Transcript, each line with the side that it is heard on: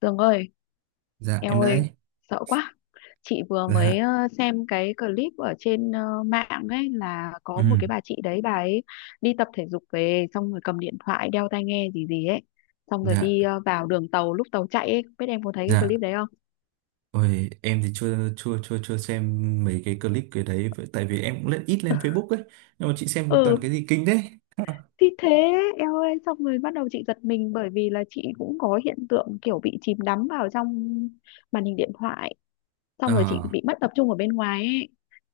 left: Tường ơi,
right: Dạ, em
left: eo
right: đấy.
left: ơi, sợ quá. Chị vừa mới
right: Dạ.
left: xem cái clip ở trên mạng ấy là
right: Ừ.
left: có một cái bà chị đấy bà ấy đi tập thể dục về xong rồi cầm điện thoại đeo tai nghe gì gì ấy. Xong rồi
right: Dạ.
left: đi vào đường tàu lúc tàu chạy ấy, biết em có thấy cái
right: Dạ.
left: clip đấy không?
right: Ôi, em thì chưa chưa chưa chưa xem mấy cái clip cái đấy tại vì em cũng ít lên Facebook ấy, nhưng mà chị xem
left: Ừ,
right: toàn cái gì kinh đấy.
left: thì thế. Eo ơi, xong rồi bắt đầu chị giật mình bởi vì là chị cũng có hiện tượng kiểu bị chìm đắm vào trong màn hình điện thoại, xong
right: Ờ.
left: rồi chị bị mất tập trung ở bên ngoài ấy.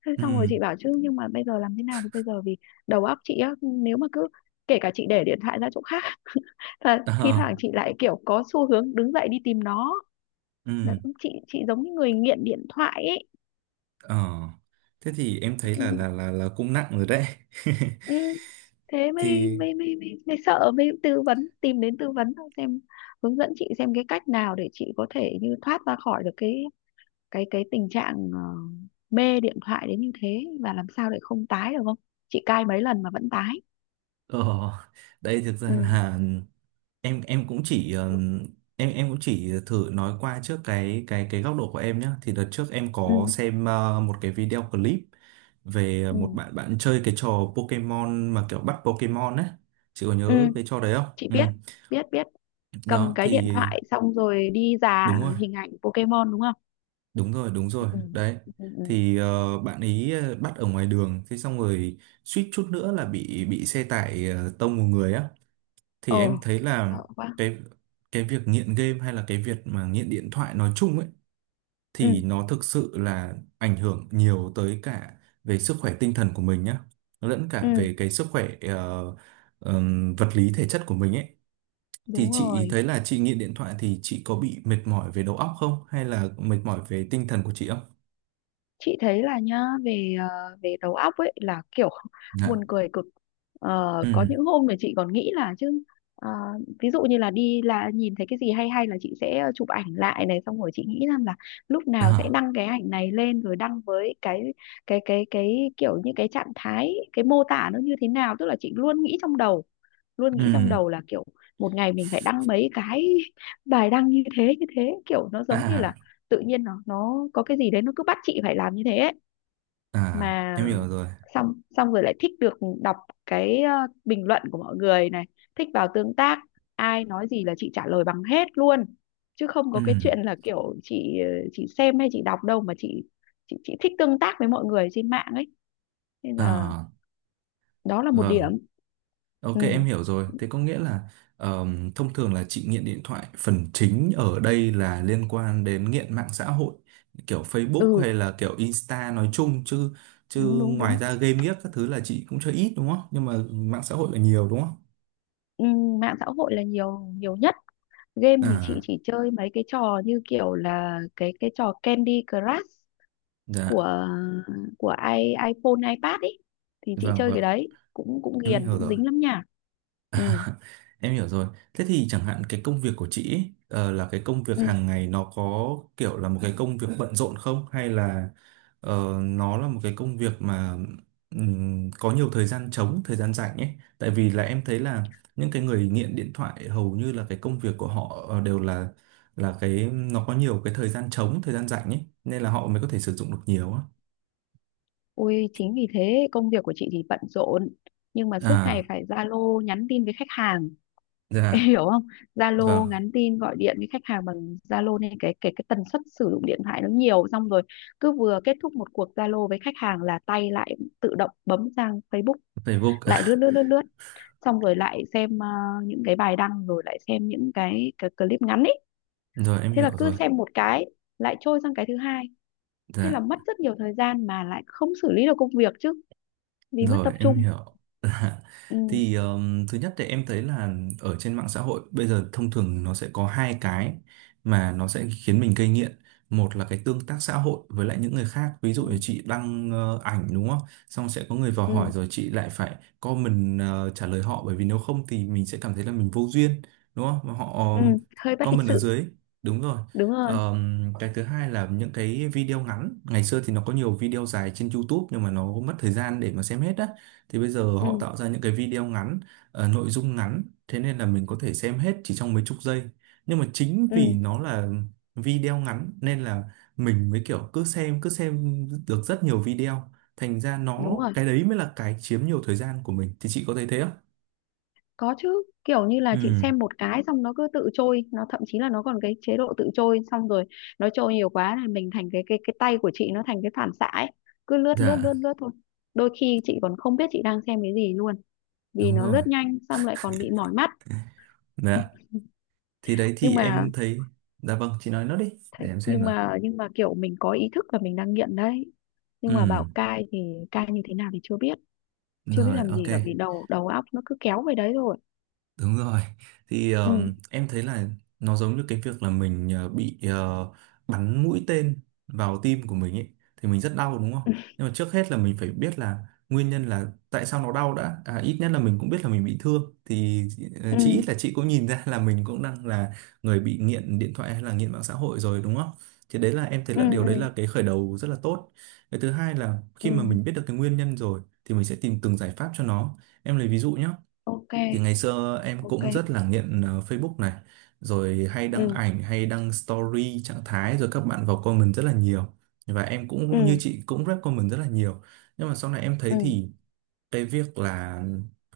left: Thế xong rồi
right: Ừ.
left: chị bảo chứ nhưng mà bây giờ làm thế nào được bây giờ, vì đầu óc chị á nếu mà cứ kể cả chị để điện thoại ra chỗ khác là
right: Ờ.
left: thi thoảng chị lại kiểu có xu hướng đứng dậy đi tìm nó. Là
right: Ừ.
left: chị giống như người nghiện điện thoại ấy.
right: Ờ. Thế thì em thấy là
left: Ừ,
right: là là là cũng nặng rồi đấy.
left: ừ. Thế mới
right: Thì
left: mới mới mới, mới sợ, mới tư vấn, tìm đến tư vấn xem, hướng dẫn chị xem cái cách nào để chị có thể như thoát ra khỏi được cái tình trạng mê điện thoại đến như thế và làm sao để không tái được không. Chị cai mấy lần mà vẫn tái.
right: ờ đây thực ra
left: Ừ,
right: là em em cũng chỉ ừm, em cũng chỉ thử nói qua trước cái góc độ của em nhé. Thì đợt trước em
left: ừ,
right: có xem một cái video clip về một
left: ừ,
right: bạn bạn chơi cái trò Pokemon mà kiểu bắt Pokemon ấy. Chị có
left: ừ.
right: nhớ cái trò đấy không?
left: Chị
right: Ừ.
left: biết, biết, biết. Cầm
right: Đó
left: cái điện
right: thì
left: thoại xong rồi đi dà
right: đúng rồi,
left: hình ảnh Pokemon đúng không?
right: đúng rồi, đúng rồi
left: Ừ,
right: đấy.
left: ừ, ừ, ừ.
right: Thì bạn ấy bắt ở ngoài đường thế xong rồi suýt chút nữa là bị xe tải tông một người á. Thì em
left: Ồ,
right: thấy là
left: sợ quá.
right: cái cái việc nghiện game hay là cái việc mà nghiện điện thoại nói chung ấy,
left: Ừ,
right: thì nó thực sự là ảnh hưởng nhiều tới cả về sức khỏe tinh thần của mình nhá, lẫn cả
left: ừ,
right: về cái sức khỏe vật lý thể chất của mình ấy. Thì
left: đúng
right: chị
left: rồi.
right: thấy là chị nghiện điện thoại thì chị có bị mệt mỏi về đầu óc không, hay là mệt mỏi về tinh thần của chị không?
left: Chị thấy là nhá, về về đầu óc ấy là kiểu
right: Dạ.
left: buồn cười cực. Ờ, có những
right: Ừ.
left: hôm thì chị còn nghĩ là chứ ờ, ví dụ như là đi là nhìn thấy cái gì hay hay là chị sẽ chụp ảnh lại này, xong rồi chị nghĩ rằng là lúc nào sẽ
right: À.
left: đăng cái ảnh này lên rồi đăng với cái kiểu như cái trạng thái, cái mô tả nó như thế nào, tức là chị luôn nghĩ trong đầu,
right: Ừ.
left: là kiểu một ngày mình phải đăng mấy cái bài đăng như thế như thế, kiểu nó giống như là
right: À,
left: tự nhiên nó có cái gì đấy nó cứ bắt chị phải làm như thế ấy.
right: à,
left: Mà
right: em hiểu rồi.
left: xong xong rồi lại thích được đọc cái bình luận của mọi người này, thích vào tương tác, ai nói gì là chị trả lời bằng hết luôn, chứ không có cái chuyện
right: Ừ.
left: là kiểu chị chị xem hay chị đọc đâu mà chị thích tương tác với mọi người trên mạng ấy. Nên là
right: À.
left: đó là một
right: Vâng.
left: điểm.
right: OK,
left: Ừ,
right: em hiểu rồi. Thế có nghĩa là thông thường là chị nghiện điện thoại phần chính ở đây là liên quan đến nghiện mạng xã hội kiểu Facebook
left: ừ,
right: hay là kiểu Insta nói chung chứ. Chứ
left: đúng, đúng, đúng.
right: ngoài ra game ghiếc các thứ là chị cũng chơi ít đúng không? Nhưng mà mạng xã hội là nhiều đúng không?
left: Ừ, mạng xã hội là nhiều nhiều nhất. Game thì chị
right: À.
left: chỉ chơi mấy cái trò như kiểu là cái trò Candy Crush
right: Dạ.
left: của của i iPhone, iPad ấy, thì chị
right: Vâng,
left: chơi cái
right: vâng,
left: đấy cũng cũng
right: em
left: ghiền,
right: hiểu
left: cũng
right: rồi.
left: dính lắm nha. Ừ,
right: Em hiểu rồi. Thế thì chẳng hạn cái công việc của chị ấy, là cái công việc
left: ừ.
right: hàng ngày, nó có kiểu là một cái công việc bận rộn không? Hay là nó là một cái công việc mà có nhiều thời gian trống, thời gian rảnh ấy? Tại vì là em thấy là những cái người nghiện điện thoại hầu như là cái công việc của họ đều là cái nó có nhiều cái thời gian trống, thời gian rảnh ấy, nên là họ mới có thể sử dụng được nhiều á.
left: Ôi chính vì thế công việc của chị thì bận rộn nhưng mà suốt ngày
right: À.
left: phải Zalo nhắn tin với khách hàng. Em
right: Dạ.
left: hiểu không?
right: Vâng.
left: Zalo nhắn tin gọi điện với khách hàng bằng Zalo nên cái tần suất sử dụng điện thoại nó nhiều. Xong rồi cứ vừa kết thúc một cuộc Zalo với khách hàng là tay lại tự động bấm sang Facebook,
right: Facebook.
left: lại lướt lướt lướt lướt, xong rồi lại xem những cái bài đăng, rồi lại xem những cái clip ngắn ấy.
right: Rồi, em
left: Thế là
right: hiểu
left: cứ
right: rồi.
left: xem một cái lại trôi sang cái thứ hai. Thế
right: Dạ.
left: là mất rất nhiều thời gian mà lại không xử lý được công việc, chứ vì mất
right: Rồi,
left: tập
right: em
left: trung.
right: hiểu.
left: Ừ,
right: Thì thứ nhất thì em thấy là ở trên mạng xã hội bây giờ thông thường nó sẽ có hai cái mà nó sẽ khiến mình gây nghiện. Một là cái tương tác xã hội với lại những người khác. Ví
left: ừ,
right: dụ là chị đăng ảnh đúng không? Xong sẽ có người vào
left: ừ,
right: hỏi rồi chị lại phải comment trả lời họ, bởi vì nếu không thì mình sẽ cảm thấy là mình vô duyên đúng không? Mà họ
left: ừ. Hơi bất lịch
right: comment ở
left: sự,
right: dưới. Đúng rồi.
left: đúng rồi.
right: Cái thứ hai là những cái video ngắn. Ngày xưa thì nó có nhiều video dài trên YouTube nhưng mà nó mất thời gian để mà xem hết á, thì bây giờ
left: Ừ,
right: họ tạo ra những cái video ngắn, nội dung ngắn, thế nên là mình có thể xem hết chỉ trong mấy chục giây. Nhưng mà chính
left: ừ,
right: vì nó là video ngắn nên là mình mới kiểu cứ xem được rất nhiều video, thành ra
left: đúng
right: nó
left: rồi.
right: cái đấy mới là cái chiếm nhiều thời gian của mình. Thì chị có thấy thế không?
left: Có chứ, kiểu như là chị
right: Ừ.
left: xem một cái xong nó cứ tự trôi, nó thậm chí là nó còn cái chế độ tự trôi, xong rồi nó trôi nhiều quá là mình thành cái tay của chị nó thành cái phản xạ ấy, cứ lướt lướt lướt
right: Dạ,
left: lướt thôi. Đôi khi chị còn không biết chị đang xem cái gì luôn, vì
right: đúng
left: nó
right: rồi.
left: lướt nhanh xong lại còn bị mỏi mắt.
right: Dạ. Thì đấy
left: Nhưng
right: thì
left: mà
right: em thấy. Dạ vâng, chị nói nốt đi. Để em xem nào.
left: nhưng mà kiểu mình có ý thức là mình đang nghiện đấy, nhưng mà bảo
right: Ừ,
left: cai thì cai như thế nào thì chưa biết, chưa biết
right: rồi,
left: làm
right: OK.
left: gì cả vì đầu đầu óc nó cứ kéo về đấy rồi.
right: Đúng rồi. Thì
left: Ừ.
right: em thấy là nó giống như cái việc là mình bị bắn mũi tên vào tim của mình ấy, thì mình rất đau đúng không? Nhưng mà trước hết là mình phải biết là nguyên nhân là tại sao nó đau đã. À, ít nhất là mình cũng biết là mình bị thương, thì
left: Ừ,
right: chí ít là chị cũng nhìn ra là mình cũng đang là người bị nghiện điện thoại hay là nghiện mạng xã hội rồi đúng không? Thì đấy là em thấy
left: ừ,
right: là điều đấy
left: ừ,
right: là cái khởi đầu rất là tốt. Cái thứ hai là khi mà
left: ừ.
right: mình biết được cái nguyên nhân rồi thì mình sẽ tìm từng giải pháp cho nó. Em lấy ví dụ nhé,
left: Ok,
right: thì ngày xưa em
left: ok.
right: cũng rất là nghiện Facebook này, rồi hay đăng
left: Ừ,
right: ảnh, hay đăng story, trạng thái, rồi các bạn vào comment rất là nhiều. Và em
left: ừ,
right: cũng như chị cũng rep comment rất là nhiều. Nhưng mà sau này em thấy
left: ừ,
right: thì cái việc là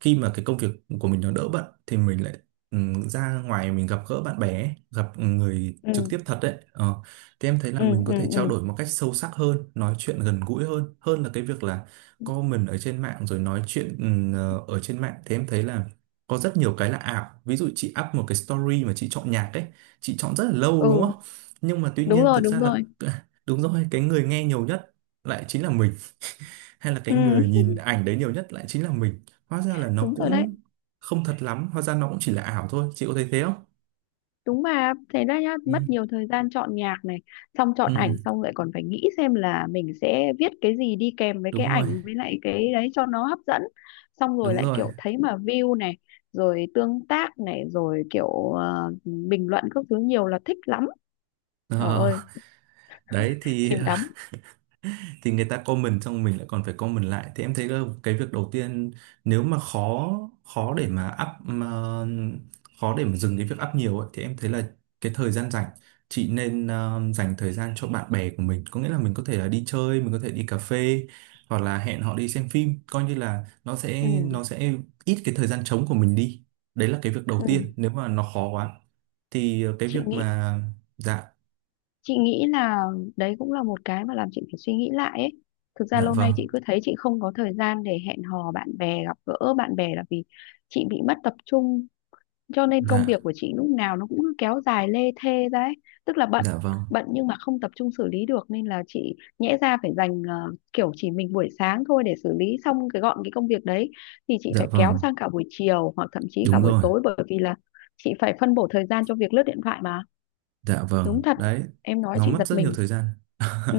right: khi mà cái công việc của mình nó đỡ bận thì mình lại ra ngoài mình gặp gỡ bạn bè ấy, gặp người
left: ừ,
right: trực tiếp thật đấy, thì em thấy là
left: ừ,
right: mình có
left: ừ,
right: thể
left: ừ,
right: trao đổi một cách sâu sắc hơn, nói chuyện gần gũi hơn hơn là cái việc là comment ở trên mạng rồi nói chuyện ở trên mạng, thì em thấy là có rất nhiều cái là ảo. Ví dụ chị up một cái story mà chị chọn nhạc ấy, chị chọn rất là lâu
left: ừ.
right: đúng không? Nhưng mà tuy
left: Đúng
right: nhiên
left: rồi,
right: thực
left: đúng
right: ra là
left: rồi.
right: đúng rồi, cái người nghe nhiều nhất lại chính là mình, hay là cái
left: Ừ.
right: người nhìn ảnh đấy nhiều nhất lại chính là mình. Hóa ra là nó
left: Đúng rồi đấy.
right: cũng không thật lắm, hóa ra nó cũng chỉ là ảo thôi. Chị có thấy thế không?
left: Đúng mà thế đó nhá,
right: Ừ.
left: mất nhiều thời gian chọn nhạc này, xong chọn
right: Ừ,
left: ảnh, xong lại còn phải nghĩ xem là mình sẽ viết cái gì đi kèm với cái
right: đúng rồi,
left: ảnh, với lại cái đấy cho nó hấp dẫn. Xong rồi
right: đúng
left: lại
right: rồi.
left: kiểu thấy mà view này, rồi tương tác này, rồi kiểu bình luận các thứ nhiều là thích lắm. Trời
right: Ờ,
left: ơi,
right: đấy thì
left: chìm đắm.
right: người ta comment xong mình lại còn phải comment lại. Thì em thấy là cái việc đầu tiên, nếu mà khó khó để mà up, mà khó để mà dừng cái việc up nhiều ấy, thì em thấy là cái thời gian rảnh chị nên dành thời gian cho bạn bè của mình. Có nghĩa là mình có thể là đi chơi, mình có thể đi cà phê, hoặc là hẹn họ đi xem phim, coi như là nó
left: Ừ,
right: sẽ nó sẽ ít cái thời gian trống của mình đi. Đấy là cái việc đầu
left: ừ.
right: tiên. Nếu mà nó khó quá thì cái việc
left: chị nghĩ
right: mà. Dạ.
left: chị nghĩ là đấy cũng là một cái mà làm chị phải suy nghĩ lại ấy. Thực ra
right: Dạ
left: lâu
right: vâng.
left: nay chị cứ thấy chị không có thời gian để hẹn hò bạn bè, gặp gỡ bạn bè là vì chị bị mất tập trung, cho nên công việc
right: Dạ.
left: của chị lúc nào nó cũng cứ kéo dài lê thê ra ấy. Tức là bận
right: Dạ vâng.
left: bận nhưng mà không tập trung xử lý được, nên là chị nhẽ ra phải dành kiểu chỉ mình buổi sáng thôi để xử lý xong cái gọn cái công việc đấy, thì chị
right: Dạ
left: phải kéo
right: vâng,
left: sang cả buổi chiều hoặc thậm chí cả
right: đúng
left: buổi
right: rồi.
left: tối, bởi vì là chị phải phân bổ thời gian cho việc lướt điện thoại mà.
right: Dạ
left: Đúng
right: vâng,
left: thật,
right: đấy,
left: em nói
right: nó
left: chị
right: mất
left: giật
right: rất nhiều
left: mình.
right: thời gian.
left: Ừ,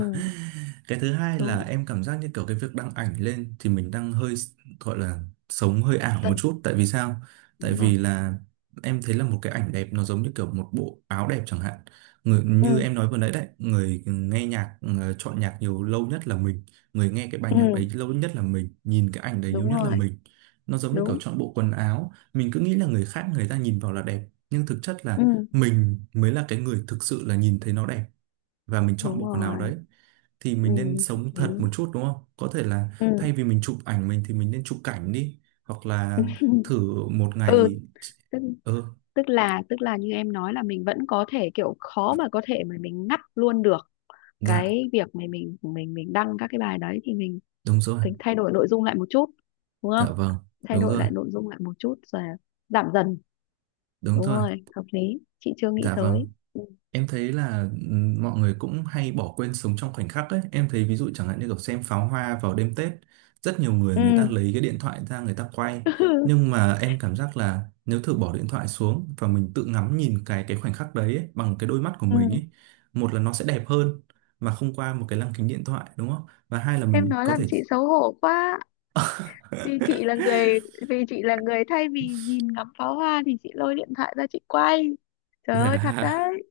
right: Cái thứ hai là
left: đúng.
right: em cảm giác như kiểu cái việc đăng ảnh lên thì mình đang hơi gọi là sống hơi ảo một
left: Tần
right: chút. Tại vì sao? Tại
left: Đúng rồi.
right: vì là em thấy là một cái ảnh đẹp nó giống như kiểu một bộ áo đẹp chẳng hạn. Người,
left: Ừ,
right: như em nói vừa nãy đấy, người nghe nhạc, chọn nhạc nhiều lâu nhất là mình. Người nghe cái bài nhạc đấy
left: ừ,
right: lâu nhất là mình, nhìn cái ảnh đấy nhiều
left: đúng
right: nhất là
left: rồi,
right: mình. Nó giống như kiểu
left: đúng.
right: chọn bộ quần áo. Mình cứ nghĩ là người khác, người ta nhìn vào là đẹp. Nhưng thực chất
left: Ừ,
right: là mình mới là cái người thực sự là nhìn thấy nó đẹp, và mình chọn
left: đúng
right: bộ quần áo
left: rồi.
right: đấy. Thì
left: Ừ,
right: mình nên
left: hợp
right: sống
left: lý.
right: thật một chút đúng không? Có thể là
left: Ừ.
right: thay vì mình chụp ảnh mình thì mình nên chụp cảnh đi, hoặc là thử một
left: Ừ.
right: ngày.
left: Tức
right: Ừ.
left: tức là như em nói là mình vẫn có thể kiểu khó mà có thể mà mình ngắt luôn được
right: Dạ,
left: cái việc mà mình đăng các cái bài đấy, thì
right: đúng rồi.
left: mình thay đổi nội dung lại một chút, đúng không?
right: Dạ vâng.
left: Thay
right: Đúng
left: đổi
right: rồi,
left: lại nội dung lại một chút rồi giảm dần.
right: đúng
left: Đúng
right: rồi.
left: rồi, hợp lý. Chị chưa nghĩ
right: Dạ vâng.
left: tới. Ừ,
right: Em thấy là mọi người cũng hay bỏ quên sống trong khoảnh khắc ấy. Em thấy ví dụ chẳng hạn như kiểu xem pháo hoa vào đêm Tết, rất nhiều người,
left: ừ.
right: người ta lấy cái điện thoại ra người ta quay. Nhưng mà em cảm giác là nếu thử bỏ điện thoại xuống và mình tự ngắm nhìn cái khoảnh khắc đấy ấy, bằng cái đôi mắt của
left: Ừ.
right: mình ấy, một là nó sẽ đẹp hơn mà không qua một cái lăng kính điện thoại đúng không? Và hai là
left: Em
right: mình
left: nói
right: có
left: làm
right: thể
left: chị xấu hổ quá. vì chị là người Vì chị là người thay vì nhìn ngắm pháo hoa thì chị lôi điện thoại ra chị quay. Trời ơi, thật
right: dạ,
left: đấy.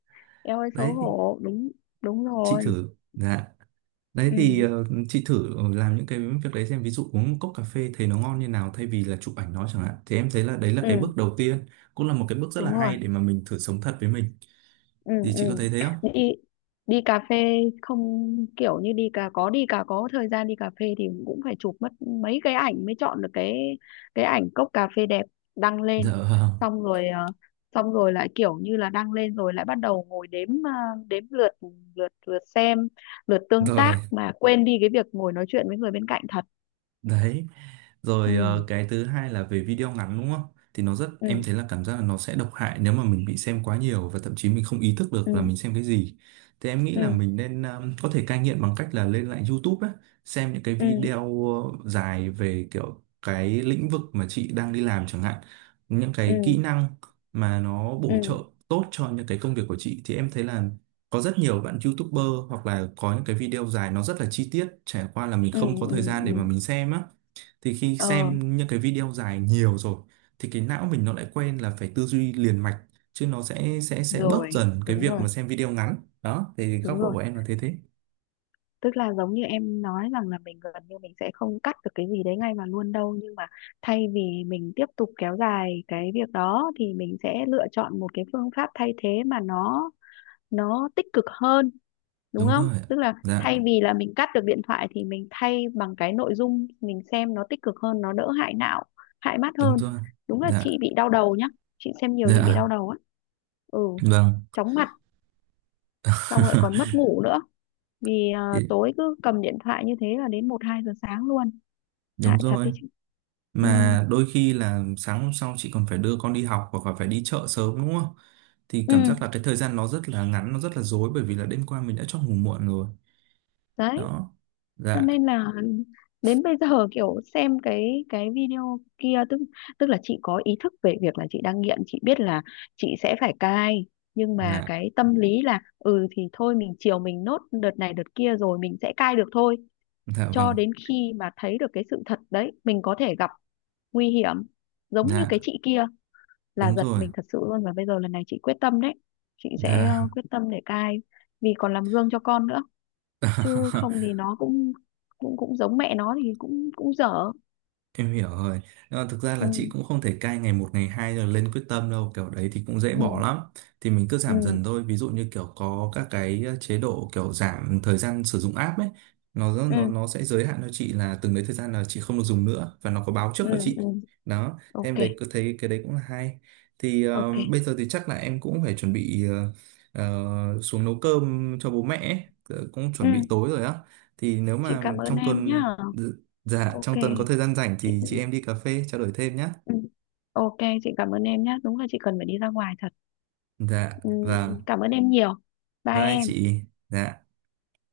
left: Em ơi xấu
right: đấy,
left: hổ, đúng, đúng
right: chị
left: rồi.
right: thử. Dạ. Đấy thì
left: Ừ,
right: chị thử làm những cái việc đấy xem, ví dụ uống một cốc cà phê thấy nó ngon như nào thay vì là chụp ảnh nó chẳng hạn, thì em thấy là đấy là cái
left: ừ,
right: bước đầu tiên, cũng là một cái bước rất là
left: đúng rồi.
right: hay để mà mình thử sống thật với mình.
left: Ừ,
right: Thì
left: ừ.
right: chị có thấy thế không?
left: đi Đi cà phê không? Kiểu như đi cà có thời gian đi cà phê thì cũng phải chụp mất mấy cái ảnh mới chọn được cái ảnh cốc cà phê đẹp đăng
right: Dạ
left: lên.
right: vâng.
left: Xong rồi xong rồi lại kiểu như là đăng lên rồi lại bắt đầu ngồi đếm, đếm lượt, lượt lượt xem, lượt tương tác,
right: Rồi
left: mà quên đi cái việc ngồi nói chuyện với người bên cạnh thật.
right: đấy.
left: Ừ,
right: Rồi, cái thứ hai là về video ngắn đúng không? Thì nó
left: ừ,
right: em thấy là cảm giác là nó sẽ độc hại nếu mà mình bị xem quá nhiều và thậm chí mình không ý thức được là
left: ừ,
right: mình xem cái gì. Thì em nghĩ là
left: ừ,
right: mình nên có thể cai nghiện bằng cách là lên lại YouTube á, xem những cái
left: ừ,
right: video dài về kiểu cái lĩnh vực mà chị đang đi làm chẳng hạn, những
left: ừ,
right: cái kỹ năng mà nó
left: ừ,
right: bổ trợ
left: ừ,
right: tốt cho những cái công việc của chị. Thì em thấy là có rất nhiều bạn YouTuber hoặc là có những cái video dài nó rất là chi tiết, trải qua là mình
left: ừ,
right: không có thời
left: ừ,
right: gian
left: ừ.
right: để mà mình xem á. Thì khi
left: ờ
right: xem những cái video dài nhiều rồi thì cái não mình nó lại quen là phải tư duy liền mạch, chứ nó sẽ bớt
left: Rồi,
right: dần cái
left: đúng
right: việc
left: rồi,
right: mà xem video ngắn. Đó thì góc
left: đúng
right: độ
left: rồi.
right: của em là thế. Thế
left: Tức là giống như em nói rằng là mình gần như mình sẽ không cắt được cái gì đấy ngay mà luôn đâu, nhưng mà thay vì mình tiếp tục kéo dài cái việc đó thì mình sẽ lựa chọn một cái phương pháp thay thế mà nó tích cực hơn. Đúng
right: đúng
left: không,
right: rồi ạ.
left: tức là
right: Dạ,
left: thay vì là mình cắt được điện thoại thì mình thay bằng cái nội dung mình xem nó tích cực hơn, nó đỡ hại não, hại mắt
right: đúng
left: hơn.
right: rồi.
left: Đúng là
right: Dạ.
left: chị bị đau đầu nhá, chị xem nhiều chị bị đau
right: Dạ
left: đầu á. Ừ,
right: vâng.
left: chóng mặt, xong lại còn mất ngủ nữa vì
right: Thì-
left: tối cứ cầm điện thoại như thế là đến 1-2 giờ sáng luôn.
right: Đúng
left: Hại thật
right: rồi.
left: đấy chứ. Ừ.
right: Mà đôi khi là sáng hôm sau chị còn phải đưa con đi học hoặc là phải đi chợ sớm đúng không? Thì
left: Ừ
right: cảm giác là cái thời gian nó rất là ngắn, nó rất là rối, bởi vì là đêm qua mình đã cho ngủ muộn rồi.
left: đấy,
right: Đó.
left: cho
right: Dạ.
left: nên là đến bây giờ kiểu xem cái video kia, tức tức là chị có ý thức về việc là chị đang nghiện, chị biết là chị sẽ phải cai. Nhưng mà
right: Dạ.
left: cái tâm lý là ừ thì thôi, mình chiều mình nốt đợt này đợt kia rồi mình sẽ cai được thôi.
right: Dạ
left: Cho
right: vâng.
left: đến khi mà thấy được cái sự thật đấy mình có thể gặp nguy hiểm giống như cái
right: Dạ,
left: chị kia, là
right: đúng
left: giật
right: rồi.
left: mình thật sự luôn. Và bây giờ lần này chị quyết tâm đấy, chị sẽ
right: Là
left: quyết tâm để cai vì còn làm gương cho con nữa, chứ không thì nó cũng cũng cũng giống mẹ nó thì cũng cũng dở.
right: Em hiểu rồi. Nhưng mà thực ra là chị
left: Ừ,
right: cũng không thể cai ngày một ngày hai rồi lên quyết tâm đâu, kiểu đấy thì cũng dễ
left: ừ,
right: bỏ lắm. Thì mình cứ
left: ừ,
right: giảm dần thôi. Ví dụ như kiểu có các cái chế độ kiểu giảm thời gian sử dụng app ấy, nó
left: ừ,
right: nó nó sẽ giới hạn cho chị là từng đấy thời gian là chị không được dùng nữa và nó có báo trước
left: ừ,
right: cho
left: ừ.
right: chị. Đó. Thế
left: Ok,
right: em đấy cứ thấy cái đấy cũng là hay. Thì
left: ok.
right: bây giờ thì chắc là em cũng phải chuẩn bị xuống nấu cơm cho bố mẹ ấy. Ờ, Cũng chuẩn bị
left: Ừ,
right: tối rồi á. Thì nếu
left: chị
right: mà
left: cảm ơn
right: trong
left: em nhá.
right: tuần. Dạ,
left: Ok
right: trong tuần có thời gian rảnh
left: chị.
right: thì chị em đi cà phê trao đổi thêm nhé.
left: Ừ. Ok, chị cảm ơn em nhá, đúng là chị cần phải đi ra ngoài thật.
right: Dạ,
left: Ừ.
right: vâng.
left: Cảm ơn em nhiều. Bye
right: Bye
left: em.
right: chị. Dạ.